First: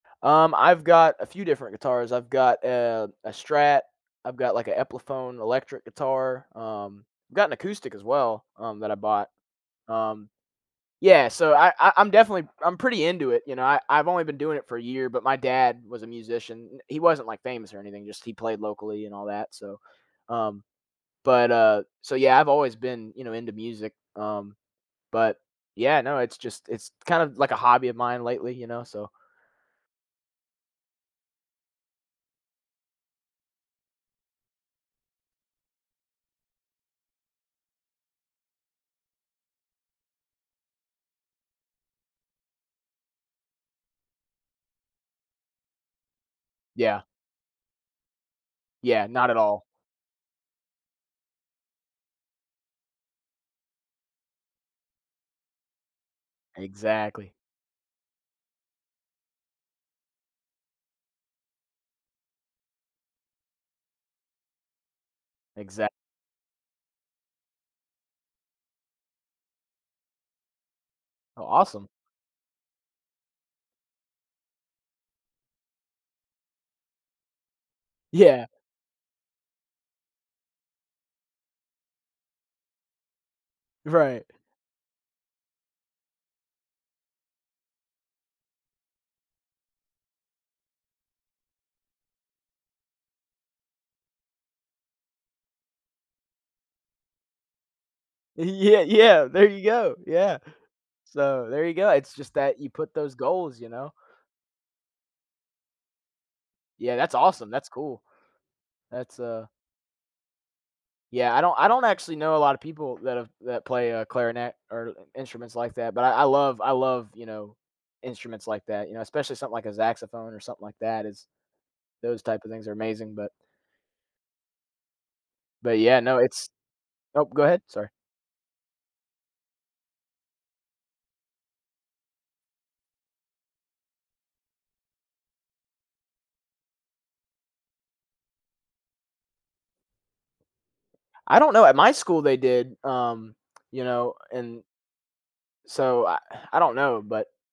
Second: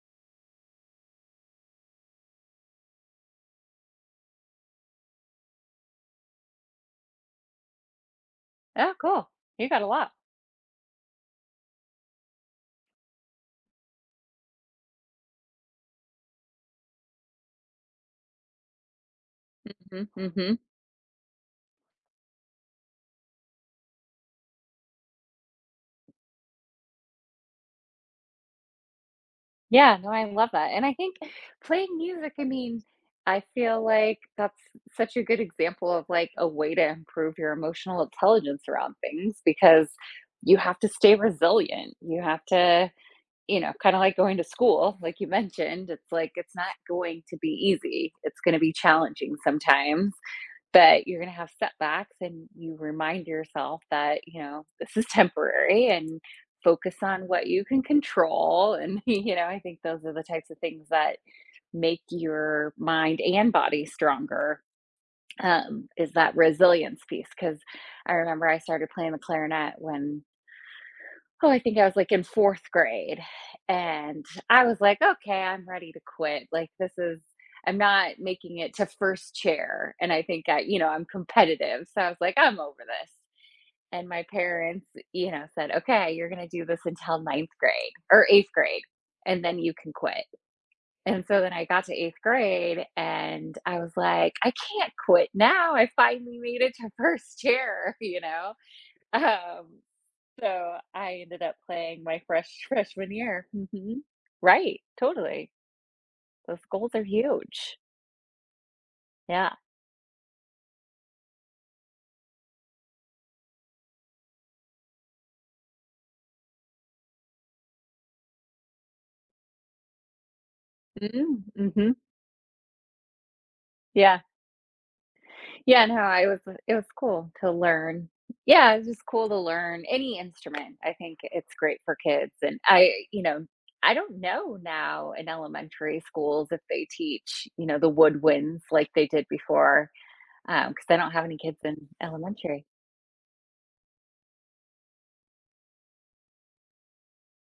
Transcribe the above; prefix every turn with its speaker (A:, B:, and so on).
A: Um, I've got a few different guitars. I've got, uh, a Strat. I've got like an Epiphone electric guitar. Um, I've got an acoustic as well, um, that
B: Oh,
A: I
B: cool.
A: bought,
B: You got a lot.
A: um. Yeah, so I I I'm definitely I'm pretty into it, you know, I I've only been doing it for a year, but my dad was a musician. He wasn't like famous or anything, just he played locally and all that, so,
B: Mhm, mhm.
A: um, but, uh, so yeah, I've always been, you know, into music, um, but yeah, no, it's just, it's kind of like a hobby of mine lately, you know, so
B: Yeah, no, I love that. And I think playing music, I mean, I feel like that's such a good example of, like, a way to improve your emotional intelligence around things because you have to stay resilient. You have to, you know, kinda, like, going to school, like you mentioned, it's like, it's not
A: Yeah.
B: going to be easy. It's gonna be
A: Yeah, not
B: challenging
A: at all.
B: sometimes. But you're gonna have setbacks and you remind yourself that, you know, this is temporary and focus on
A: Exactly.
B: what you can control, and, y you know, I think those are the types of things that make your mind and body stronger, um,
A: Exact
B: is that resilience piece. 'Cause I remember I started playing the clarinet when
A: Oh
B: Oh, I think I
A: awesome.
B: was like in 4th grade. And I was like, "Okay, I'm ready to quit. Like this is I'm not
A: Yeah.
B: making it to 1st chair." And I think I, you know, I'm competitive. So I was like, "I'm over this." And
A: Right.
B: my parents, you know, said, "Okay, you're gonna do this until 9th grade or 8th grade, and then you can quit." And so when I got to 8th grade and I was like, "I can't quit now. I finally made it to 1st chair, you
A: E
B: know."
A: yeah, yeah, there you
B: Um,
A: go. Yeah.
B: so, I ended
A: So
B: up
A: there you go.
B: playing
A: It's
B: my
A: just
B: fresh
A: that you put
B: freshman
A: those
B: year.
A: goals, you know.
B: Mhm. Right, totally. Those goals
A: Yeah,
B: are
A: that's awesome. That's
B: huge.
A: cool. That's, uh
B: Yeah.
A: Yeah, I don't I don't actually know a lot of people that have that play, uh, clarinet or instruments like that, but I I love I love, you know, instruments like that, you know, especially something like a saxophone or something like that is
B: Mm, mhm.
A: those type of things are amazing, but
B: Yeah.
A: But
B: Yeah, no,
A: yeah, no,
B: I was
A: it's
B: it was
A: Oh,
B: cool
A: go
B: to
A: ahead, sorry.
B: learn. Yeah, it's just cool to learn any instrument. I think it's great for kids. And I, you know, I don't know now in elementary schools if they teach, you know, the woodwinds like they did before, um, 'cause I don't have any
A: I don't
B: kids
A: know at
B: in
A: my school, they
B: elementary.
A: did, um, you know, and so I I don't know, but